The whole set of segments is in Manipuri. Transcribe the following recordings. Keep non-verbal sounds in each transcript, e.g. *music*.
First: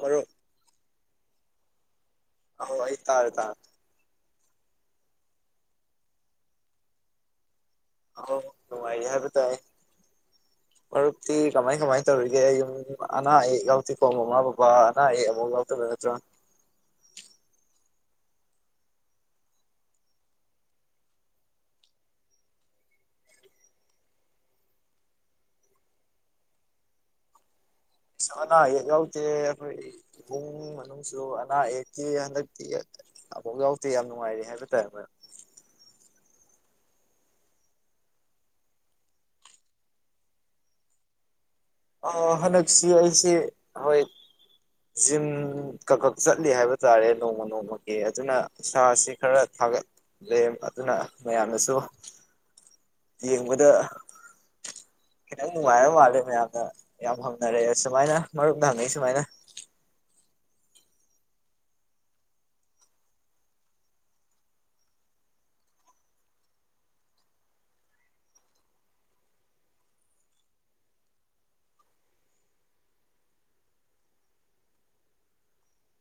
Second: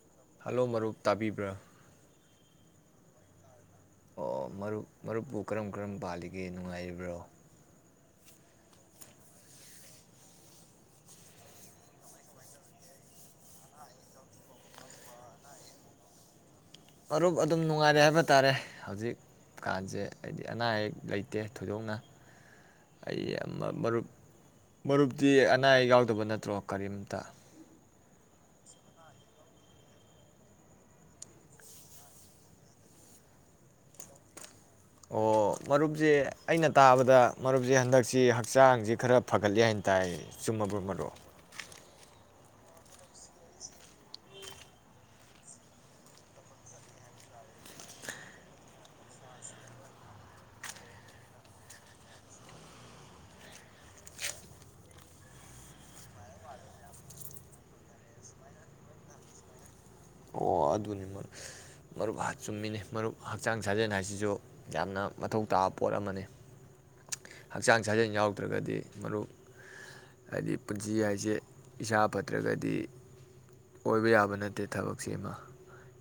ꯃꯔꯨꯞ ꯍꯜꯂꯣ ꯃꯔꯨꯞ ꯇꯥꯕꯤꯕ꯭ꯔꯥ ꯑ ꯑꯩ ꯇ ꯇꯥ *unintelligible* ꯑꯣ ꯃꯔꯨꯞ ꯃꯔꯨꯞꯄꯨ ꯀꯔꯝ ꯀꯔꯝ ꯄꯥꯜꯂꯤꯒꯦ ꯅꯨꯡꯉꯥꯏꯔꯤꯕ꯭ꯔꯣ *unintelligible* ꯅꯨꯡꯉꯥꯏꯔꯤ ꯍꯥꯏꯕ ꯇꯥꯏ ꯃꯔꯨꯞꯇꯤ ꯀꯃꯥꯏ ꯀꯃꯥꯏꯅ ꯇꯧꯔꯤꯒꯦ ꯌꯨꯝ ꯑꯅꯥ ꯑꯌꯦꯛ ꯌꯥꯎꯇꯦꯀꯣ ꯃꯃꯥ ꯕꯕꯥ ꯑꯅꯥ ꯑꯌꯦꯛ ꯑꯃꯐꯥꯎ ꯌꯥꯎꯗꯕ ꯅꯠꯇ꯭ꯔꯣ ꯃꯔꯨꯞ ꯑꯗꯨꯝ ꯅꯨꯡꯉꯥꯏꯔꯦ ꯍꯥꯏꯕ ꯇꯥꯔꯦ ꯍꯧꯖꯤꯛ ꯀꯥꯟꯁꯦ ꯍꯥꯏꯗꯤ ꯑꯅꯥ ꯑꯌꯦꯛ ꯂꯩꯇꯦ ꯊꯣꯏꯗꯣꯛꯅ ꯑꯩ ꯃꯔꯨꯞ ꯃꯔꯨꯞꯇꯤ ꯑꯅꯥ ꯑꯌꯦꯛ ꯌꯥꯎꯗꯕ ꯅꯠꯇ꯭ꯔꯣ ꯀꯔꯤꯝꯇ ꯑꯅꯥ ꯑꯌꯦꯛ ꯌꯥꯎꯗꯦ ꯑꯩꯈꯣꯏ ꯏꯃꯨꯡ ꯃꯅꯨꯡꯁꯨ ꯑꯅꯥ ꯑꯌꯦꯛꯇꯤ ꯍꯟꯗꯛꯇꯤ ꯑꯐꯥꯎ ꯌꯥꯎꯗꯦ ꯌꯥꯝ ꯅꯨꯡꯉꯥꯏꯔꯦ ꯍꯥꯏꯕ ꯇꯥꯔꯦ ꯃꯔꯨꯞ ꯑꯣ ꯃꯔꯨꯞꯁꯦ ꯑꯩꯅ ꯇꯥꯕꯗ ꯃꯔꯨꯞꯁꯦ ꯍꯟꯗꯛꯁꯤ ꯍꯛꯆꯥꯡꯁꯤ ꯈꯔ ꯐꯒꯠꯂꯤ ꯍꯥꯏꯅ ꯇꯥꯏ ꯆꯨꯝꯃꯕꯣ ꯃꯔꯨꯞ ꯑꯣ ꯍꯟꯗꯛꯁꯤ ꯑꯩꯁꯤ ꯍꯣꯏ ꯖꯤꯝ ꯀꯛ ꯈꯛ ꯆꯠꯂꯤ ꯍꯥꯏꯕ ꯇꯥꯔꯦ ꯅꯣꯡꯃ ꯅꯣꯡꯃꯒꯤ ꯑꯗꯨꯅ ꯏꯁꯥꯁꯤ ꯈꯔ ꯊꯥꯒꯠꯂꯦ ꯑꯗꯨꯅ ꯃꯌꯥꯝꯅꯁꯨ ꯌꯦꯡꯕꯗ ꯈꯤꯇꯪ ꯅꯨꯡꯉꯥꯏꯔ ꯃꯥꯜꯂꯦ ꯃꯌꯥꯝꯅ ꯌꯥꯝ ꯍꯝꯅꯔꯛꯑꯦ ꯁꯨꯃꯥꯏꯅ ꯃꯔꯨꯞꯅ ꯍꯉꯛ ꯏ ꯁꯨꯃꯥꯏꯅ ꯑꯣ ꯑꯗꯨꯅꯤ ꯃꯔꯨꯞ ꯆꯨꯝꯃꯤꯅꯤ ꯃꯔꯨꯞ ꯍꯛꯆꯥꯡ ꯁꯥꯖꯦꯜ ꯍꯥꯏꯁꯤꯁꯨ ꯌꯥꯝꯅ ꯃꯊꯧ ꯇꯥꯕ ꯄꯣꯠ ꯑꯃꯅꯤ ꯍꯛꯆꯥꯡ ꯁꯥꯖꯦꯜ ꯌꯥꯎꯗ꯭ꯔꯒꯗꯤ ꯃꯔꯨꯞ ꯍꯥꯏꯗꯤ ꯄꯨꯟꯁꯤ ꯍꯥꯏꯁꯦ ꯏꯁꯥ ꯐꯠꯇ꯭ꯔꯒꯗꯤ ꯑꯣꯏꯕ ꯌꯥꯕ ꯅꯠꯇꯦ ꯊꯕꯛꯁꯤꯃ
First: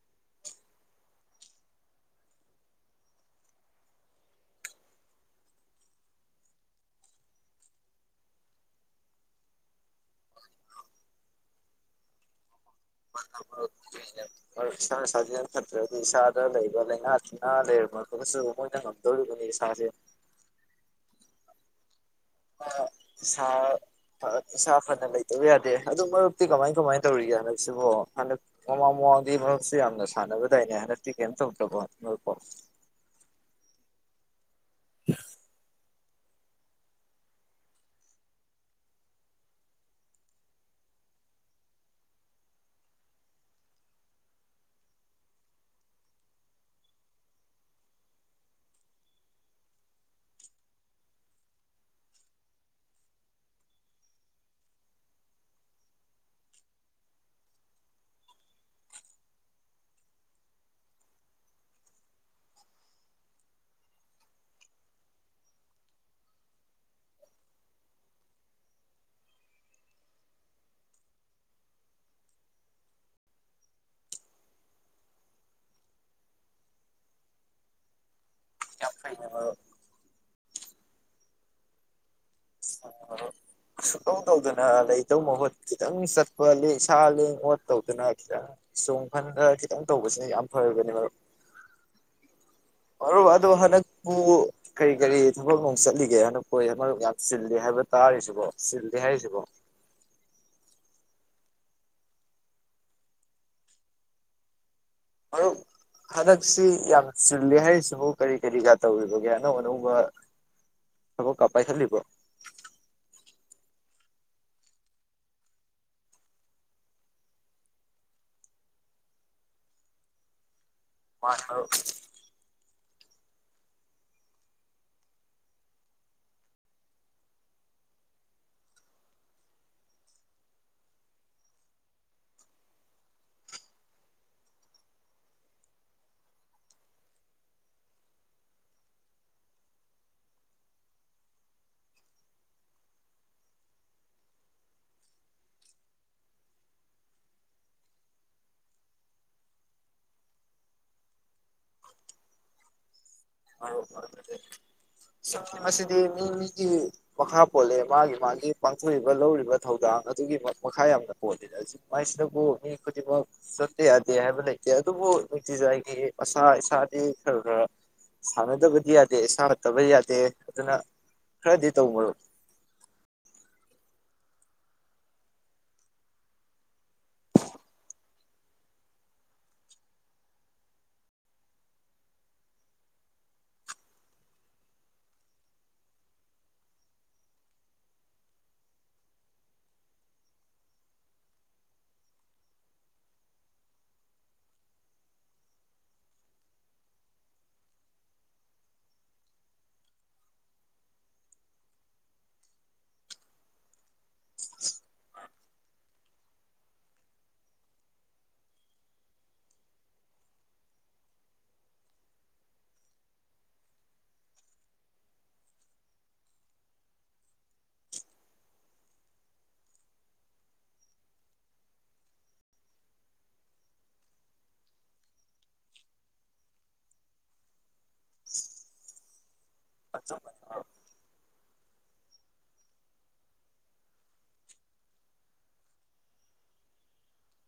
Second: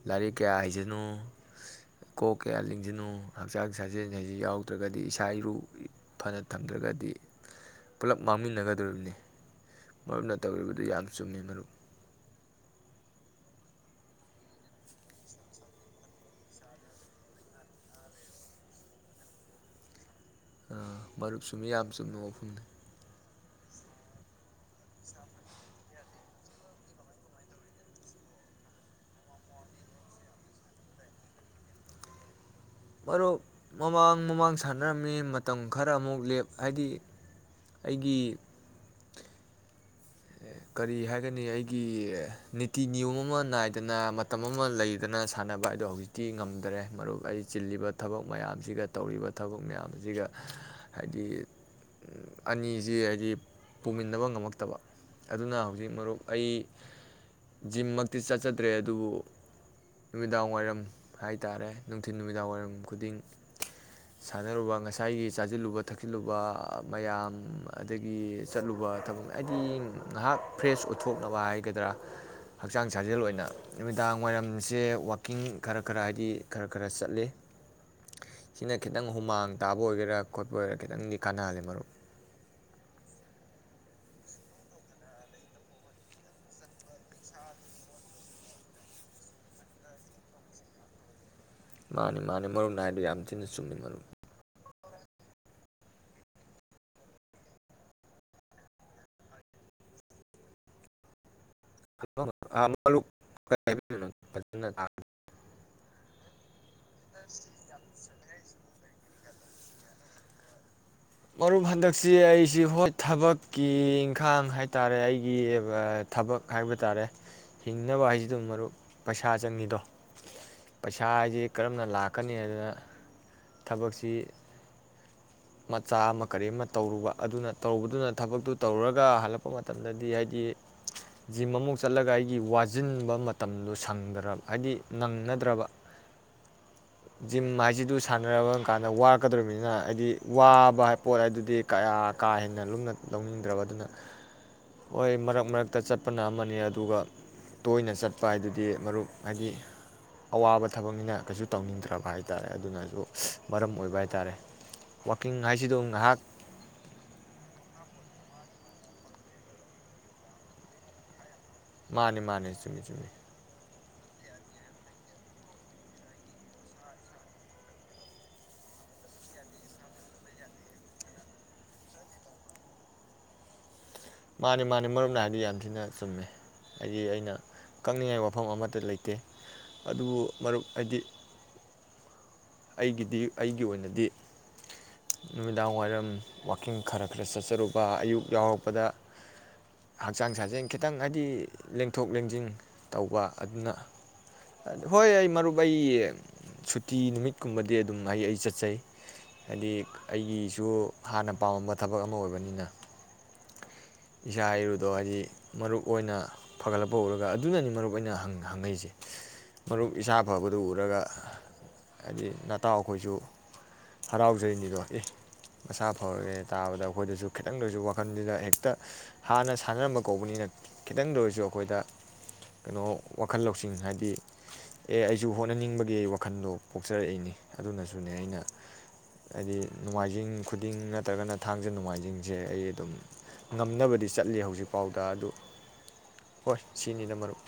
ꯂꯥꯏꯔꯤꯛ ꯀꯌꯥ ꯍꯩꯖꯅꯨ ꯀꯣꯛ ꯀꯌꯥ ꯂꯤꯡꯁꯅꯨ ꯍꯛꯆꯥꯡ ꯁꯥꯖꯦꯜ ꯍꯥꯏꯁꯤ ꯌꯥꯎꯗ꯭ꯔꯒꯗꯤ ꯏꯁꯥ ꯏꯔꯨ ꯐꯅ ꯊꯝꯗ꯭ꯔꯒꯗꯤ ꯄꯨꯂꯞ ꯃꯥꯡꯃꯤꯟꯅꯒꯗꯣꯔꯤꯕꯅꯤ ꯃꯔꯨꯞꯅ ꯇꯧꯔꯤꯕꯗꯨ ꯌꯥꯝ ꯆꯨꯝꯃꯤ ꯃꯔꯨꯞ ꯃꯔꯨꯞ ꯏꯁꯥꯅ ꯁꯥꯖꯅ ꯐꯠꯇ꯭ꯔꯗꯤ ꯏꯁꯥꯗ ꯂꯩꯕ ꯂꯥꯏꯅꯥ ꯇꯤꯟꯅꯥ ꯂꯩꯔꯝꯕꯗꯨꯁꯨ ꯃꯣꯏꯅ ꯉꯝꯗꯧꯔꯤꯕꯅꯤ ꯏꯁꯥꯁꯦ ꯃꯔꯨꯞ ꯆꯨꯝꯃꯤ ꯌꯥꯝ ꯆꯨꯝꯅ ꯋꯥꯐꯝꯅꯤ ꯁꯥ *unintelligible* ꯏꯁꯥ ꯐꯅ ꯂꯩꯇꯕ ꯌꯥꯗꯦ ꯑꯗꯨ ꯃꯔꯨꯞꯇꯤ ꯀꯃꯥꯏ ꯀꯃꯥꯏꯅ ꯇꯧꯔꯤꯒꯦ ꯍꯟꯗꯛꯁꯤꯕꯣ ꯍꯟꯗꯛ ꯃꯃꯥꯡ ꯃꯃꯥꯡꯗꯤ ꯃꯔꯨꯞꯁꯤ ꯌꯥꯝꯅ ꯁꯥꯟꯅꯕꯗꯥꯏꯅꯦ ꯍꯟꯗꯛꯇꯤ ꯀꯩꯝ ꯇꯧꯗ꯭ꯔꯕꯣ ꯃꯔꯨꯞꯄꯣ ꯃꯔꯨꯞ ꯃꯃꯥꯡ ꯃꯃꯥꯡ ꯁꯥꯟꯅꯔꯝꯃꯤ ꯃꯇꯝ ꯈꯔ ꯈꯔ ꯑꯃꯨꯛ ꯂꯦꯞ ꯍꯥꯏꯗꯤ ꯑꯩꯒꯤ ꯀꯔꯤ ꯍꯥꯏꯒꯅꯤ ꯑꯩꯒꯤ ꯅꯤꯇꯤ ꯅꯤꯌꯣꯝ ꯑꯃ ꯅꯥꯏꯗꯅ ꯃꯇꯝ ꯑꯃ ꯂꯩꯗꯅ ꯁꯥꯟꯅꯕ ꯍꯥꯏꯗꯣ ꯍꯧꯖꯤꯛꯇꯤ ꯉꯝꯗꯔꯦ ꯃꯔꯨꯞ ꯑꯩ ꯆꯤꯜꯂꯤꯕ ꯊꯕꯛ ꯃꯌꯥꯝꯁꯤꯒ ꯇꯧꯔꯤꯕ ꯊꯕꯛ ꯃꯌꯥꯝꯁꯤꯒ ꯍꯥꯏꯗꯤ ꯑꯅꯤꯁꯤ ꯍꯥꯏꯗꯤ ꯄꯨꯃꯤꯟꯅꯕ ꯉꯝꯃꯛꯇꯕ ꯑꯗꯨꯅ ꯍꯧꯖꯤꯛ ꯃꯔꯨꯞ ꯑꯩ ꯖꯤꯝꯃꯛꯇꯤ ꯆꯠꯆꯗ꯭ꯔꯦ ꯑꯗꯨꯕꯨ ꯅꯨꯃꯤꯗꯥꯡ ꯋꯥꯏꯔꯝ ꯍꯥꯏꯇꯥꯔꯦ ꯅꯨꯡꯊꯤꯟ ꯅꯨꯃꯤꯗꯥꯡ ꯋꯥꯏꯔꯝ ꯈꯨꯗꯤꯡ ꯁꯥꯟꯅꯔꯨꯕ ꯉꯁꯥꯏꯒꯤ ꯆꯥꯁꯤꯜꯂꯨꯕ ꯊꯛꯆꯤꯜꯂꯨꯕ ꯃꯌꯥꯝ ꯑꯗꯒꯤ ꯆꯠꯂꯨꯕ ꯊꯕꯛ ꯍꯥꯏꯗꯤ ꯉꯍꯥꯛ ꯐ꯭ꯔꯦꯁ ꯎꯠꯊꯣꯛꯅꯕ ꯍꯥꯏꯒꯗ꯭ꯔꯥ ꯍꯛꯆꯥꯡ ꯁꯥꯖꯦꯜ ꯑꯣꯏꯅ ꯅꯨꯃꯤꯗꯥꯡ ꯋꯥꯏꯔꯝꯁꯦ ꯋꯥꯛꯀꯤꯡ ꯈꯔ ꯈꯔ ꯍꯥꯏꯗꯤ ꯈꯔ ꯈꯔ ꯆꯠꯂꯤ ꯁꯤꯅ ꯌꯥꯝ ꯈꯤꯇꯪ ꯐꯩꯅꯦ ꯍꯨꯃꯥꯡ ꯃꯔꯨꯞ ꯇꯥꯕ ꯑꯣꯏꯒꯦꯔꯥ ꯈꯣꯠꯄ ꯑꯣꯏꯒꯦꯔꯥ ꯈꯤꯇꯪꯗꯤ ꯀꯅꯥꯍꯜꯂꯦ ꯃꯔꯨꯞ ꯁꯨꯇꯧ ꯇꯧꯗꯅ ꯂꯩꯇꯧ ꯃꯍꯨꯠ ꯈꯤꯇꯪ ꯆꯠꯄ ꯁꯥ ꯂꯦꯡ ꯑꯣꯠ ꯇꯧꯗꯅ ꯈꯤꯇꯪ ꯆꯣꯡ ꯍꯟꯗ ꯈꯤꯇꯪ ꯇꯧꯕꯁꯤꯅ ꯌꯥꯝ ꯐꯔꯕꯅꯤ ꯃꯔꯨꯞ ꯃꯥꯅꯤ ꯃꯥꯅꯤ ꯃꯔꯨꯞꯅꯥꯏꯗꯨ ꯌꯥꯝ ꯃꯔꯨꯞ ꯊꯤꯅ ꯑꯗꯣ ꯆꯨꯝꯃꯤ ꯃꯔꯨꯞ ꯍꯟꯗꯛꯄꯨ ꯀꯔꯤ ꯀꯔꯤ ꯊꯕꯛꯅꯨꯡ ꯆꯠꯂꯤꯒꯦ ꯍꯟꯗꯛ ꯃꯔꯛ ꯌꯥꯝ ꯆꯤꯜꯂꯦ ꯍꯥꯏꯕ ꯇꯥꯔꯤꯁꯤꯕꯣ ꯆꯤꯜꯂꯦ ꯍꯥꯏꯔꯤꯁꯤꯕꯣ *unintelligible* ꯃꯔꯨꯞ ꯍꯟꯗꯛꯁꯤ ꯌꯥꯝ ꯆꯤꯂꯦ ꯍꯥꯏꯔꯤꯁꯤꯕꯨ ꯀꯔꯤ ꯀꯔꯤꯒ ꯇꯧꯔꯤꯕꯒꯦ ꯑꯅꯧ ꯑꯅꯧꯕꯥ ꯃꯔꯨꯞ ꯍꯟꯗꯛꯁꯤ ꯑꯩꯁꯤ ꯍꯣ ꯊꯕꯛ ꯀꯤ ꯏꯪꯈꯥꯡ ꯍꯥꯏ ꯇꯥꯔꯦ ꯑꯩꯒꯤ ꯊꯕꯛ ꯍꯥꯏꯕ ꯇꯥꯔꯦ ꯍꯤꯡꯅꯕ ꯍꯥꯏꯁꯤꯗꯨꯝ ꯃꯔꯨꯞ ꯄꯩꯁꯥ ꯆꯪꯉꯤꯗꯣ ꯄꯩꯁꯥ ꯍꯥꯏꯁꯤ ꯃꯥꯅꯤ ꯃꯔꯨꯞ ꯀꯔꯝꯅ ꯂꯥꯛꯀꯅꯤ ꯍꯥꯏꯗꯅ ꯊꯕꯛꯁꯤ ꯃꯆꯥ ꯑꯃ ꯀꯔꯤ ꯑꯃ ꯇꯧꯔꯨꯕ ꯑꯗꯨꯅ ꯇꯔꯨꯕꯗꯨꯅ ꯊꯕꯛꯇꯨ ꯇꯧꯔꯨꯔꯒ ꯍꯜꯂꯛꯄ ꯃꯇꯝꯗꯗꯤ ꯍꯥꯏꯗꯤ ꯖꯤꯝ ꯑꯃꯨꯛ ꯆꯠꯂꯒ ꯑꯩꯒꯤ ꯋꯥꯖꯤꯟꯕ ꯃꯇꯝꯗꯣ ꯁꯪꯗ꯭ꯔꯕ ꯍꯥꯏꯗꯤ ꯅꯪꯅꯗ꯭ꯔꯕ ꯖꯤꯝ ꯍꯥꯏꯁꯤꯗꯨ ꯁꯥꯟꯅꯔꯕ ꯀꯥꯟꯗ ꯋꯥꯔꯛꯀꯗꯧꯔꯤꯕꯅꯤꯅ ꯍꯥꯏꯗꯤ ꯋꯥꯕ ꯍꯥꯏ ꯄꯣꯠ ꯍꯥꯏꯗꯨꯗꯤ ꯀꯌꯥ ꯀꯥ ꯍꯦꯟꯅ ꯂꯨꯝꯅ ꯂꯧꯅꯤꯡꯗ꯭ꯔꯕ ꯑꯗꯨꯅ ꯍꯣꯏ ꯃꯔꯛ ꯃꯔꯛꯇ ꯆꯠꯄꯅ ꯑꯃꯅꯤ ꯑꯗꯨꯒ ꯇꯣꯏꯅ ꯆꯠꯄ ꯍꯥꯏꯗꯨꯗꯤ ꯃꯔꯨꯞ ꯍꯥꯏꯗꯤ ꯑꯋꯥꯕ ꯊꯕꯛꯅꯤꯅ ꯀꯩꯁꯨ ꯇꯧꯅꯤꯡꯗ꯭ꯔꯕ ꯍꯥꯏꯇꯥꯔꯦ ꯑꯗꯨꯅꯁꯨ ꯃꯔꯝ ꯑꯣꯏꯕ ꯍꯥꯏꯇꯥꯔꯦ ꯁ ꯋꯥꯛꯀꯤꯡ ꯍꯥꯏꯁꯤꯗ ꯃꯁꯤꯗꯤ ꯉꯥꯏꯍꯥꯛ ꯃꯤ ꯃꯤꯒꯤ ꯃꯈꯥ ꯄꯣꯜꯂꯦ ꯃꯥꯒꯤ ꯃꯥꯒꯤ ꯄꯥꯡꯊꯣꯛꯏꯕ ꯂꯧꯔꯤꯕ ꯊꯧꯗꯥꯡ ꯑꯗꯨꯒꯤ ꯃꯈꯥ ꯌꯥꯝꯅ ꯐꯣꯗꯤ *unintelligible* ꯃꯥꯅꯤ ꯍꯥꯏꯁꯤꯗꯕꯨ ꯃꯥꯅꯤ ꯃꯤ ꯆꯨꯝꯃꯤ ꯆꯨꯝꯃꯤ ꯈꯨꯗꯤꯡꯃꯛ ꯆ ꯌꯥꯗꯦ ꯍꯥꯏꯕ ꯂꯩꯇꯦ ꯑꯗꯨꯕꯨ ꯅꯨꯡꯇꯤꯖꯥꯒꯤ ꯏꯁꯥ ꯏꯁꯥꯗꯤ ꯈꯔ ꯈꯔ ꯁꯥꯟꯅꯗꯕꯗꯤ ꯌꯥꯗꯦ ꯁꯥꯟꯔꯛꯇꯕꯗꯤ ꯌꯥꯗꯦ ꯑꯗꯨꯅ ꯈꯔꯗꯤ ꯇꯧꯕꯗꯣ ꯃꯥꯅꯤ ꯃꯥꯅꯤ ꯃꯔꯨꯞꯅ ꯍꯥꯏꯕꯗꯤ ꯌꯥꯝ ꯊꯤꯅ ꯆꯨꯝꯃꯦ ꯍꯥꯏꯗꯤ ꯑꯩꯅ ꯀꯛꯅꯤꯡꯉꯥꯏ ꯋꯥꯐꯝ ꯑꯃꯠꯇ ꯂꯩꯇꯦ ꯑꯗꯨꯕꯨ ꯃꯔꯨꯞ ꯑꯩꯗꯤ ꯑꯩꯒꯤꯗꯤ ꯑꯩꯒꯤ ꯑꯣꯏꯅꯗꯤ ꯅꯨꯃꯤꯗꯥꯡ ꯋꯥꯏꯔꯝ ꯋꯥꯛꯀꯤꯡ ꯈꯔ ꯈꯔ ꯆꯠꯆꯔꯨꯕ ꯑꯌꯨꯛ ꯌꯥꯎꯔꯛꯄꯗ ꯍꯛꯆꯥꯡ ꯁꯥꯖꯦꯟ ꯈꯤꯇꯪ ꯍꯥꯏꯗꯤ ꯂꯦꯡꯊꯣꯛ ꯂꯦꯡꯁꯤꯟ ꯇꯧꯕ ꯑꯗꯨꯅ ꯍꯣꯏ ꯑꯩ ꯃꯔꯨꯞ ꯑꯩ ꯁꯨꯇꯤ ꯅꯨꯃꯤꯠ ꯀꯨꯝꯕꯗꯤ ꯑꯗꯨꯝ ꯑꯩ ꯑꯩ ꯆꯠꯆꯩ ꯍꯥꯏꯗꯤ ꯑꯩꯒꯤꯁꯨ ꯍꯥꯟꯅ ꯄꯥꯝꯃꯝꯕ ꯊꯕꯛ ꯑꯃ ꯑꯣꯏꯕꯅꯤꯅ ꯏꯁꯥ ꯏꯔꯨꯗꯣ ꯍꯥꯏꯗꯤ ꯃꯔꯨꯞ ꯑꯣꯏꯅ ꯐꯒꯠꯂꯛꯄ ꯎꯔꯒ ꯑꯗꯨꯅꯅꯤ ꯃꯔꯨꯞ ꯑꯣꯏꯅ ꯍꯪꯉꯛꯏꯁꯦ ꯃꯔꯨꯞ ꯏꯁꯥ ꯐꯕꯗꯨ ꯎꯔꯒ ꯍꯥꯏꯗꯤ ꯅꯇꯥꯎ ꯑꯩꯈꯣꯏꯁꯨ ꯍꯔꯥꯎꯖꯔꯤꯅꯤꯗꯣ ꯑꯦ ꯃꯁꯥ ꯐꯔꯒꯦ ꯇꯥꯕꯗ ꯑꯩꯈꯣꯏꯗꯁꯨ ꯈꯤꯇꯪꯗꯁꯨ ꯋꯥꯈꯜꯗꯨꯗ ꯍꯦꯛꯇ ꯍꯥꯟꯅ ꯁꯥꯟꯅꯔꯝꯕ ꯀꯧꯕꯅꯤꯅ ꯈꯤꯇꯪꯗ ꯑꯣꯏꯔꯁꯨ ꯑꯩꯈꯣꯏꯗ ꯀꯩꯅꯣ ꯋꯥꯈꯜ ꯂꯧꯁꯤꯡ ꯍꯥꯏꯗꯤ ꯑꯦ ꯑꯩꯁꯨ ꯍꯣꯠꯅꯅꯤꯡꯕꯒꯤ ꯋꯥꯈꯜꯗꯣ ꯄꯣꯛꯆꯔꯛꯏꯅꯤ ꯑꯗꯨꯅꯁꯨꯅꯦ ꯑꯩꯅ ꯍꯥꯏꯗꯤ ꯅꯣꯡꯃꯥꯏꯖꯤꯡ ꯈꯨꯗꯤꯡ ꯅꯠꯇ꯭ꯔꯒꯅ ꯊꯥꯡꯖ ꯅꯣꯡꯃꯥꯏꯖꯤꯡꯁꯦ ꯑꯩ ꯑꯗꯨꯝ ꯉꯝꯅꯕꯗꯤ ꯆꯠꯂꯤ ꯍꯧꯖꯤꯛꯐꯥꯎꯗ ꯑꯗꯨ ꯍꯣꯏ ꯁꯤꯅꯤꯗ ꯃꯔꯨꯞ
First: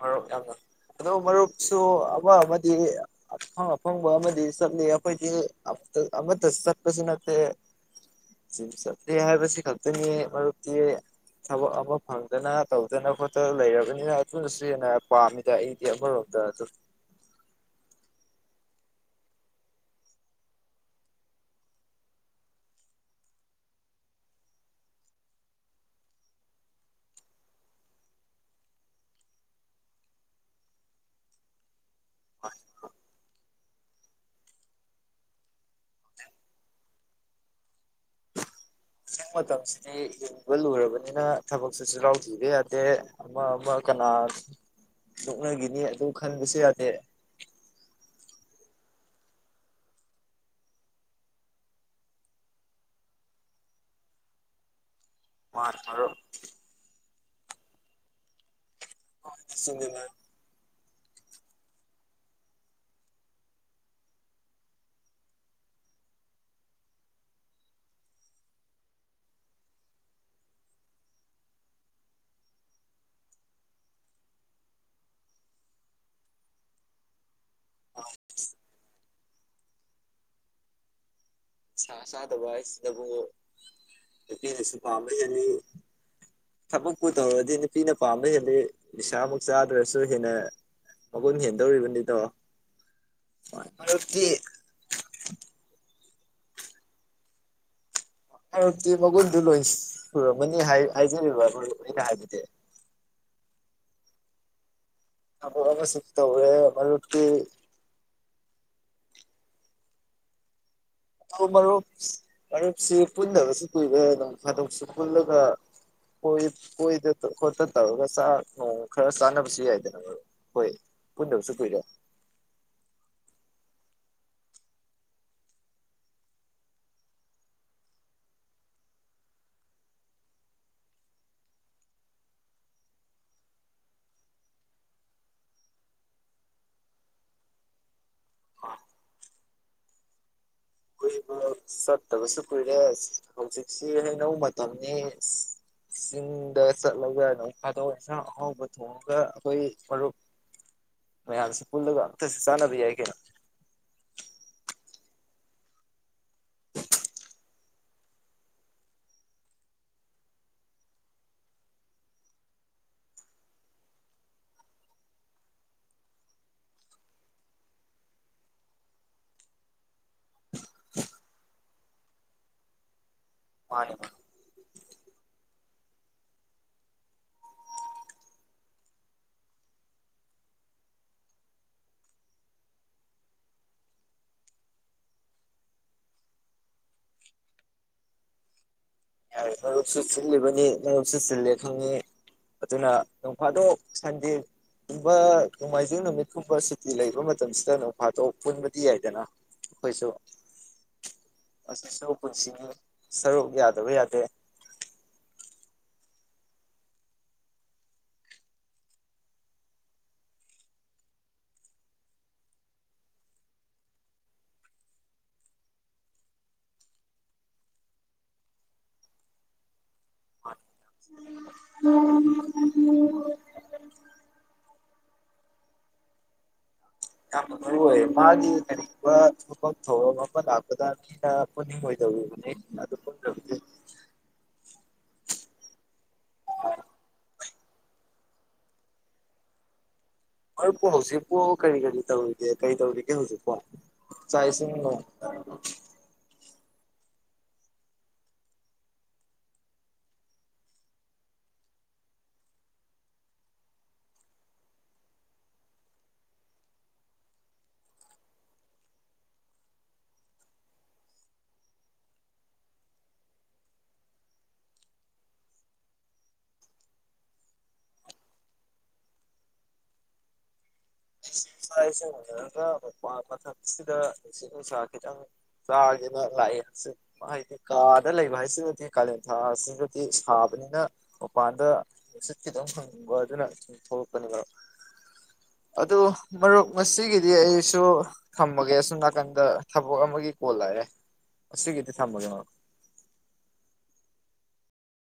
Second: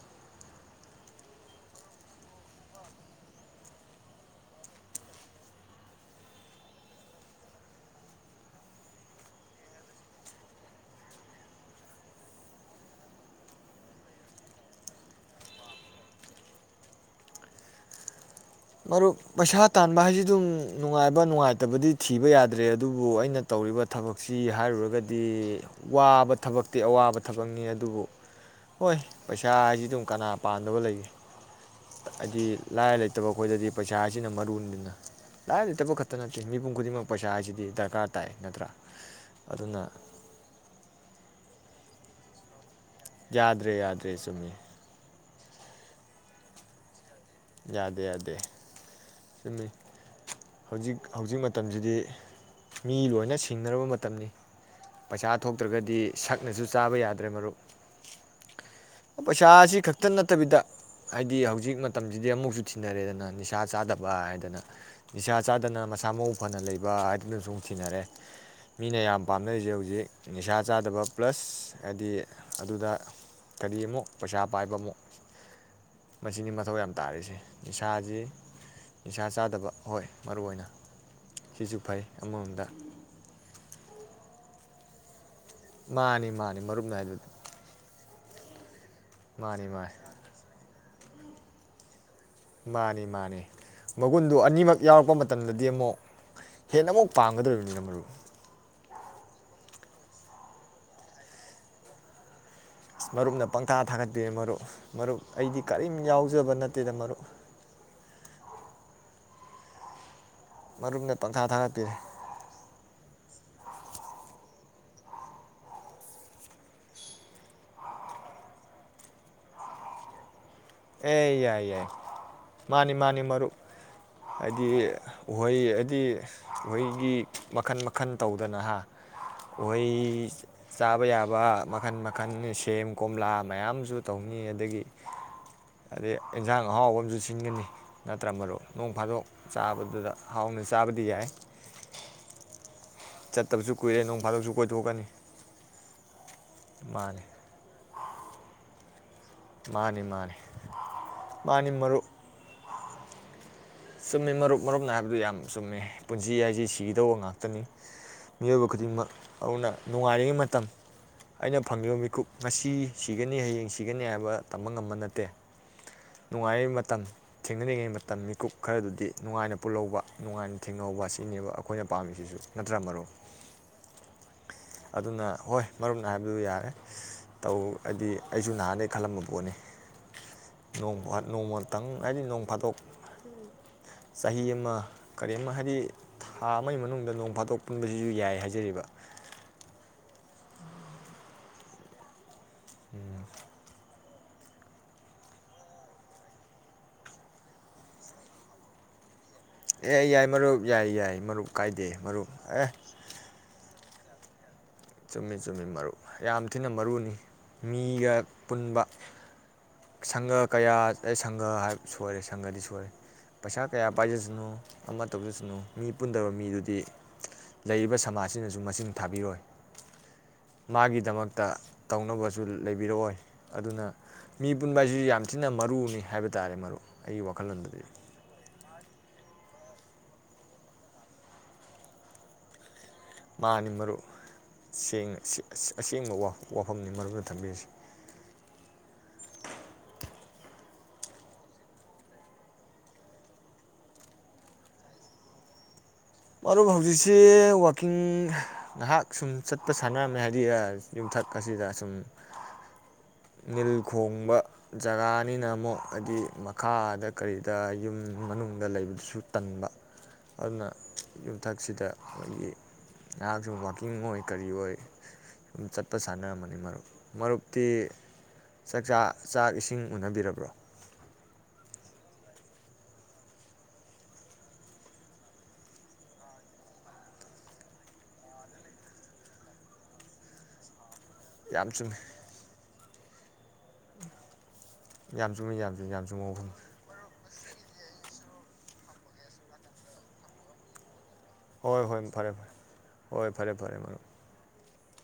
ꯃꯔꯨꯞ ꯌꯥꯝꯅ ꯑꯗꯣ ꯃꯔꯨꯞꯁꯨ ꯑꯃ ꯑꯃꯗꯤ ꯑꯐꯪ ꯑꯐꯪꯕ ꯑꯃꯗꯤ ꯆꯠꯂꯤ ꯑꯩꯈꯣꯏꯗꯤ ꯑꯃꯠꯇ ꯆꯠꯄꯁꯨ ꯅꯠꯇꯦ ꯆꯠ ꯆꯠꯇꯦ ꯍꯥꯏꯕꯁꯤ ꯈꯛꯇꯅꯤ ꯃꯔꯨꯞꯇꯤ ꯊꯕꯛ ꯑꯃ ꯐꯪꯗꯅ ꯇꯧꯗꯅ ꯈꯣꯠꯇꯅ ꯂꯩꯔꯕꯅꯤꯅ ꯑꯗꯨꯅꯁꯨ ꯍꯦꯟꯅ ꯄꯥꯝꯃꯤꯗ ꯑꯩꯗꯤ ꯑꯩꯃꯔꯣꯝꯗ ꯑꯗꯨ ꯃꯔꯨꯞ ꯄꯩꯁꯥ ꯇꯥꯟꯕ ꯍꯥꯏꯁꯤ ꯑꯗꯨꯝ ꯅꯨꯡꯉꯥꯏꯕ ꯅꯨꯡꯉꯥꯏꯇꯕꯗꯤ ꯊꯤꯕ ꯌꯥꯗ꯭ꯔꯦ ꯑꯗꯨꯕꯨ ꯑꯩꯅ ꯇꯧꯔꯤꯕ ꯊꯕꯛꯁꯤ ꯍꯥꯏꯔꯨꯔꯒꯗꯤ ꯋꯥꯕ ꯊꯕꯛꯇꯤ ꯑꯋꯥꯕ ꯊꯕꯛꯅꯤ ꯑꯗꯨꯕꯨ ꯍꯣꯏ ꯄꯩꯁꯥ ꯍꯥꯏꯁꯤ ꯑꯗꯨꯝ ꯀꯅꯥ ꯄꯥꯝꯗꯕ ꯂꯩꯒꯦ ꯍꯥꯏꯗꯤ ꯂꯥꯏꯔ ꯂꯩ ꯇꯕ ꯑꯩꯈꯣꯏꯗꯗꯤ ꯄꯩꯁꯥ ꯍꯥꯏꯁꯤꯅ ꯃꯔꯨꯅꯤꯗꯅ ꯂꯥꯏꯔ ꯂꯩꯇꯕ ꯈꯛꯇ ꯅꯠꯇꯦ ꯃꯤꯄꯨꯝ ꯈꯨꯗꯤꯡꯃꯛ ꯄꯩꯁꯥ ꯍꯥꯏꯁꯤꯗꯤ ꯗꯔꯀꯥꯔ ꯇꯥꯏ ꯅꯠꯇ꯭ꯔꯥ ꯍꯧꯖꯤꯛ ꯑꯗꯨꯅ ꯃꯇꯝꯁꯤꯗꯤ ꯍꯤꯡꯕ ꯂꯨꯔꯕꯅꯤꯅ ꯊꯕꯛ ꯆꯤꯜꯍꯥꯎ ꯊꯤꯕ ꯌꯥꯗ꯭ꯔꯦ ꯑꯦ ꯑꯃ ꯑꯃ ꯌꯥꯗ꯭ꯔꯦ ꯀꯅꯥ ꯌꯥꯗ꯭ꯔꯦ ꯆꯨꯝꯃꯤ ꯅꯣꯛꯅꯈꯤꯅꯤ ꯑꯗꯨ ꯈꯟꯕꯁꯨ ꯌꯥꯗꯦ ꯌꯥꯗꯦ ꯌꯥꯗꯦ ꯆꯨꯝꯃꯤ ꯍꯧꯖꯤꯛ ꯍꯧꯖꯤꯛ ꯃꯇꯝꯁꯤꯗꯤ ꯃꯤ ꯂꯣꯏꯅ ꯁꯤꯡꯅꯔꯕ ꯃꯇꯝꯅꯤ ꯄꯩꯁꯥ ꯃꯥꯅꯤ ꯊꯣꯛꯇ꯭ꯔꯒꯗꯤ ꯃꯔꯨꯞ ꯁꯛꯅꯁꯨ ꯆꯥꯕ ꯌꯥꯗ ꯇꯔꯦ ꯃꯔꯨꯞ ꯄꯩꯁꯥ ꯑꯁꯤ ꯑꯁꯤꯅꯦꯕ ꯈꯛꯇ ꯅꯠꯇꯕꯤꯗ ꯍꯥꯏꯗꯤ ꯍꯧꯖꯤꯛ ꯃꯇꯝꯁꯤꯗꯤ ꯑꯃꯨꯛꯁꯨ ꯊꯤꯅꯔꯦꯗꯅ ꯅꯤꯁꯥ ꯆꯥꯗꯕ ꯍꯥꯏꯗꯅ ꯅꯤꯁꯥ ꯆꯥꯗꯅ ꯃꯁꯥ ꯃꯎ ꯐꯅ ꯂꯩꯕ ꯍꯥꯏꯗꯨꯅꯁꯨ ꯑꯃꯨꯛ ꯊꯤꯅꯔꯦ ꯃꯤꯅ ꯌꯥꯝ ꯄꯥꯝꯅꯔꯤꯁꯦ ꯍꯧꯖꯤꯛ ꯅꯤꯁꯥ ꯆꯥꯗꯕ ꯄ꯭ꯂꯁ ꯍꯥꯏꯗꯤ ꯑꯗꯨꯗ ꯀꯔꯤ ꯑꯃꯨꯛ ꯄꯩꯁꯥ ꯄꯥꯏꯕ ꯑꯃꯨꯛ ꯃꯁꯤꯅꯤ ꯃꯊꯧ ꯌꯥꯝ ꯇꯥꯔꯤꯁꯦ ꯅꯤꯥꯁꯥꯖꯤ ꯅꯤꯁꯥ ꯆꯥ ꯐꯠꯇꯕ ꯍꯣꯏ ꯃꯔꯨ ꯑꯣꯏꯅ ꯅꯤꯁꯥ ꯆꯥꯗꯕ ꯍꯥꯏꯁꯤꯗꯕꯨ ꯅꯨꯄꯤꯅꯁꯨ ꯄꯥꯝꯕ ꯍꯦꯜꯂꯤ ꯃꯥꯅꯤ ꯃꯥꯅꯤ ꯃꯔꯨꯞ ꯅꯥꯏꯗꯨꯗꯤ ꯁꯤꯅ ꯄꯥꯝꯕꯩ ꯍꯦꯜꯜꯂꯤꯦ ꯁꯃꯨꯛ ꯃꯥꯅꯤ ꯆꯥꯗꯋꯦꯁꯨꯨꯍꯤꯅꯦ ꯃꯈꯣꯏꯅ ꯍꯦꯟꯗꯧꯔꯤꯕꯅꯤꯗꯣ ꯃꯥꯅꯤ ꯃꯥꯅꯦ ꯃꯔꯨꯞꯇꯤ ꯃꯒꯨꯟꯗꯨ ꯑꯅꯤꯃꯛ ꯌꯥꯎꯔꯛꯄ ꯃꯇꯝꯗꯗꯤ ꯑꯃꯨꯛ ꯍꯦꯟꯅ ꯑꯃꯨꯛ ꯄꯥꯝꯒꯗꯧꯔꯤꯕꯅꯤꯅ ꯃꯔꯨ ꯍꯧꯖꯤꯛꯇꯤ ꯃꯒꯨꯟꯗꯨ ꯂꯣꯏ ꯁꯨꯔꯝꯃꯅꯤ ꯍꯥꯏꯖꯔꯤꯕꯅꯤꯅ ꯍꯥꯏꯕꯗꯤꯦ ꯃꯔꯨꯞꯅ ꯄꯪꯇꯥ ꯊꯥꯒꯠꯄꯤ ꯃꯔꯨꯞ ꯃꯔꯨꯞ ꯑꯩꯗꯤ ꯊꯕꯛ ꯀꯔꯤꯝ ꯑꯃꯁꯨ ꯌꯥꯎꯖꯕ ꯇꯧꯔꯦ ꯅꯠꯇꯦꯗ ꯃꯔꯨꯞ ꯃꯔꯨꯞꯇꯤ ꯃꯔꯨꯞꯅ ꯑꯗꯨ ꯄꯪꯊꯥ ꯃꯔꯔꯨꯞ ꯊꯥꯒꯠꯄꯤꯔꯦ ꯃꯔꯔꯨꯞ ꯁꯤ ꯄꯨꯟꯟꯅꯕꯁꯨ ꯀꯨꯏꯔꯦ ꯑꯗꯨꯝ ꯊꯥꯗꯣꯛꯁꯨ ꯄꯨꯜꯂꯒ ꯀꯣꯏ ꯈꯣꯠꯇ ꯇꯧꯔꯒ ꯆꯥꯛ ꯅꯣꯡ ꯈꯔ ꯆꯥꯅꯕꯁꯨ ꯌꯥꯏꯗꯅꯣ ꯑꯦ ꯌꯥꯏ ꯌꯥꯏ ꯃꯥꯅꯤ ꯃꯥꯅꯤ ꯃꯔꯨ ꯍꯥꯏꯗꯤ ꯎꯍꯩ ꯍꯥꯏꯗꯤ ꯎꯍꯩꯒꯤ ꯃꯈꯜ ꯃꯈꯜ ꯇꯧꯗꯅꯍ ꯎꯍꯩ ꯆꯥꯕ ꯌꯥꯕ ꯃꯈꯜ ꯃꯈꯜ ꯁꯦꯝ ꯀꯣꯝꯂꯥ ꯃꯌꯥꯝꯁꯨ ꯇꯧꯅꯤ ꯑꯗꯒꯤ ꯑꯗꯩ ꯏꯟꯖꯥꯡ ꯑꯍꯥꯎꯕ ꯑꯃꯁꯨ ꯁꯤꯟꯒꯅꯤ ꯅꯠꯇ꯭ꯔ ꯃꯔꯨꯞ ꯅꯣꯡ ꯐꯥꯗꯣꯛ ꯆꯥꯕꯗꯨꯗ ꯍꯥꯎꯅ ꯆꯥꯕꯗꯤ ꯍꯣꯏ ꯌꯥꯏ ꯁꯇꯒꯁꯨ ꯀꯏꯔꯦꯁꯤ ꯆꯠꯇꯕꯁꯨ ꯍꯧꯖꯤꯛꯁꯤ ꯀꯨꯏꯔꯦ ꯅꯣꯡ ꯍꯩꯅꯧ ꯐꯥꯗꯣꯛꯁꯨ ꯃꯇꯝꯅꯤ ꯀꯣꯏꯊꯣꯛꯀꯅꯤ ꯆꯤꯡꯗ ꯃꯥꯅꯤ ꯆꯠꯂꯒ ꯑꯃꯨꯛ ꯏꯟꯁꯤꯡ ꯑꯍꯥꯎꯕ *unintelligible* ꯑꯩꯈꯣꯏ ꯃꯥꯅꯤ ꯃꯔꯨꯞ ꯃꯥꯅꯤ ꯃꯌꯥꯝꯁꯤ ꯃꯥꯅꯤ ꯄꯨꯜꯂꯒ ꯃꯔꯨꯞ ꯑꯁꯇꯁꯨ ꯆꯥꯟꯅꯕ ꯌꯥꯏ ꯀꯦ ꯆꯨꯝꯃꯤ ꯃꯔꯨꯞ ꯃꯔꯨꯞꯅ ꯍꯥꯏꯕꯗꯨ ꯌꯥꯝ ꯆꯨꯝꯃꯦ ꯄꯨꯟꯁꯤ ꯍꯥꯏꯁꯤ ꯁꯤꯒꯗꯧꯕ ꯉꯥꯛꯇꯅꯤ ꯃꯤꯑꯣꯏꯕ ꯈꯨꯗꯤꯡꯃꯛ ꯑꯗꯨꯅ ꯅꯨꯡꯉꯥꯏꯔꯤꯉꯩ ꯃꯇꯝ ꯑꯩꯅ ꯐꯪꯉꯤꯕ ꯃꯤꯀꯨꯞ ꯉꯁꯤ ꯁꯤꯒꯅꯤ ꯍꯌꯦꯡ ꯁꯤꯒꯅꯤ ꯍꯥꯏꯕ ꯇꯝꯕ ꯉꯝꯕ ꯅꯠꯇꯦ ꯅꯨꯡꯉꯥꯏꯔꯤꯉꯩ ꯃꯇꯝ ꯊꯦꯡꯅꯔꯤꯉꯩ ꯃꯇꯝ ꯃꯤꯀꯨꯞ ꯈꯔꯗꯨꯗꯤ ꯅꯨꯡꯉꯥꯏꯅ ꯄꯨꯜꯍꯧꯕ ꯅꯨꯡꯉꯥꯏꯅ ꯊꯦꯡꯍꯧꯕ ꯁꯤꯅꯦꯕ ꯑꯩꯈꯣꯏꯅ ꯄꯥꯝꯃꯤꯁꯤꯁꯨ ꯅꯠꯇ꯭ꯔꯥ ꯃꯔꯣ ꯃꯥꯅꯦ ꯑꯗꯨꯅ ꯍꯣꯏ ꯃꯔꯨꯞꯅ ꯍꯥꯏꯕꯗꯨ ꯌꯥꯔꯦ ꯇꯧ ꯍꯥꯏꯗꯤ ꯑꯩꯁꯨ ꯅꯍꯥꯟꯗꯒꯤꯩ ꯈꯜꯂꯝꯕ ꯄꯣꯠꯅꯤ ꯅꯣꯡꯃꯇꯪ ꯍꯥꯏꯗꯤ ꯅꯣꯡ ꯐꯥꯗꯣꯛ ꯆꯍꯤ ꯑꯃ ꯀꯔꯤꯝ ꯍꯥꯏꯗꯤ ꯊꯥ ꯑꯃꯒꯤ ꯃꯅꯨꯡꯗ ꯅꯣꯡ ꯐꯥꯗꯣꯛ ꯄꯨꯟꯕꯁꯤꯁꯨ ꯌꯥꯏ ꯍꯥꯏꯖꯔꯤꯕ ꯅꯨꯞ ꯁꯨꯔ ꯁꯤꯜꯂꯤꯕꯅꯤ ꯅꯨꯞ ꯁ ꯁꯤꯜꯜꯂꯤꯦ ꯈꯪꯅꯤ ꯑꯗꯨꯅ ꯅꯣꯡꯐꯥꯗꯣꯛ ꯁꯟꯗꯦꯒꯨꯝꯕ ꯅꯣꯡꯃꯥꯏꯖꯤꯡ ꯅꯨꯃꯤꯠꯀꯨꯝꯕ ꯁꯨꯇꯤ ꯂꯩꯕ ꯃꯇꯝꯁꯤꯗ ꯅ ꯎꯐꯥꯇꯣꯛ ꯄꯨꯟꯕꯗꯤ ꯌꯥꯏꯗꯅ ꯑꯦ ꯑꯩꯈꯣꯏꯁꯨ ꯌꯥꯏ ꯃꯔꯨꯞ ꯌꯥꯏ ꯌꯥꯏ ꯃꯔꯨꯞ ꯀꯥꯏꯗꯦ ꯑꯁꯤꯁꯨ ꯃꯔꯨꯞ ꯑꯦ ꯄꯨꯟꯁꯤꯒꯤ ꯁꯔꯨꯛ *unintelligible* ꯆꯨꯝꯃꯤ ꯆꯨꯝꯃꯤ ꯃꯔꯨ ꯌꯥꯝ ꯊꯤꯅ ꯃꯔꯨꯅꯤ ꯃꯤꯒ ꯄꯨꯟꯕ ꯁꯪꯒ ꯀꯌꯥ ꯑꯩ ꯁꯪꯒ ꯍꯥꯏ ꯁꯣꯏꯔꯦ ꯁꯪꯒꯗꯤ ꯁꯣꯏꯔꯦ ꯄꯩꯁꯥ ꯀꯌꯥ ꯄꯥꯏꯖꯁꯅꯨ ꯑꯃ ꯇꯧꯖꯁꯅꯨ ꯃꯤ ꯄꯨꯟꯗꯕ ꯃꯤꯗꯨꯗꯤ ꯂꯩꯔꯤꯕ ꯁꯃꯥꯖꯁꯤꯅꯁꯨ ꯃꯁꯤꯡ ꯊꯥꯕꯤꯔꯣꯏ ꯃꯥꯒꯤꯗꯃꯛꯇ ꯇꯧꯅꯕꯁꯨ ꯂꯩꯕꯤꯔꯛꯑꯣꯏ ꯑꯗꯨꯅ ꯃꯤ ꯄꯨꯟꯕ ꯍꯥꯏꯁꯤꯁꯨ ꯌꯥꯝ ꯊꯤꯅ ꯃꯔꯨꯅꯤ ꯍꯥꯏꯕ ꯇꯥꯔꯦ ꯃꯔꯨ ꯌꯥꯝꯣꯏ ꯃꯥꯒꯤ ꯇꯔꯤ ꯐ ꯊ ꯂꯥꯛꯗꯄꯅꯤ ꯑꯣꯏꯗ ꯃꯥꯅꯤ ꯃꯔꯨ ꯑꯁꯦꯡꯕ ꯋꯥꯐꯝꯅꯤ ꯃꯔꯨꯞꯗ ꯊꯝꯕꯤꯔꯁꯤ ꯍꯣꯏ ꯄꯣ ꯍꯧꯖꯤꯛꯄꯣ ꯀꯔꯤ ꯀꯔꯤ ꯇꯧꯔꯤꯒꯦ ꯀꯔꯤ ꯇꯧꯔꯤꯒꯦ ꯍꯧꯖꯤꯛꯄꯣ ꯆꯥꯛ ꯏꯁꯤꯡꯅꯣ ꯑꯗꯨ ꯍꯧꯖꯤꯛꯁꯤ ꯋꯥꯛꯀꯤꯡ ꯉꯥꯏꯍꯥꯛ ꯁꯨꯝ ꯆꯠꯄ ꯁꯥꯟꯅꯔꯝꯃꯦ ꯍꯥꯏꯗꯤ ꯌꯨꯝꯊꯛ ꯑꯁꯤꯗ ꯁꯨꯝ ꯅꯤꯜ ꯈꯣꯡꯕ ꯖꯒꯥꯅꯤꯅ ꯑꯃꯨꯛ ꯍꯥꯏꯗꯤ ꯃꯈꯥꯗ ꯀꯔꯤꯗ ꯌꯨꯝ ꯃꯅꯨꯡꯗ ꯂꯩꯕꯗꯨꯁꯨ ꯇꯟꯕ ꯑꯗꯨꯅ ꯌꯨꯝꯊꯛꯁꯤꯗ ꯑꯩꯈꯣꯏꯒꯤ ꯅꯍꯥꯛꯁꯨ ꯋꯥꯛꯀꯤꯡ ꯑꯣꯏ ꯀꯔꯤ ꯑꯣꯏ ꯁꯨꯝ ꯆꯠꯄ ꯁꯥꯟꯅꯔꯝꯕꯅꯤ ꯃꯔꯨꯞ ꯃꯔꯨꯞꯇꯤ ꯆꯥꯛꯆꯥ ꯆꯥꯛ ꯏꯁꯤꯡ ꯎꯅꯕꯤꯔꯕ꯭ꯔꯣ ꯏꯁꯤꯡ ꯅꯨꯡꯁꯥꯁꯦ ꯎꯅꯔꯒ ꯃ ꯃꯇꯝꯁꯤꯗ ꯏꯁꯤꯡ ꯅꯨꯡꯁꯥ ꯈꯤꯇꯪ ꯆꯥꯒꯦꯅ ꯂꯥꯛꯑ ꯍꯥꯏꯩꯗꯤ ꯀꯥꯗ ꯂꯩꯕ ꯍꯥꯏꯁꯤꯗꯗꯤ ꯀꯥꯂꯦꯟꯊꯥ ꯑꯁꯤꯗꯗꯤ ꯁꯥꯕꯅꯤꯅ ꯑꯣ ꯌꯥꯝ ꯑꯗ ꯆꯨꯝꯃꯤ ꯨꯡꯣ ꯑꯗꯨꯅꯣꯄꯅꯤꯣ ꯌꯥ ꯑꯗꯨ ꯃꯔꯨꯞ ꯉꯁꯤꯒꯤꯗꯤ ꯑꯩꯁꯨ ꯊꯝꯃꯒꯦ ꯑꯁꯣꯝ ꯅꯥꯀꯟꯗ ꯊꯕꯛ ꯑꯃꯒꯤ ꯀꯣꯜꯂꯥꯛꯑꯦ ꯍꯣꯏ ꯍꯣꯏ ꯐꯔꯦ ꯐꯔꯦ ꯍꯣꯏ ꯐꯔꯦ ꯐꯔꯦ ꯃ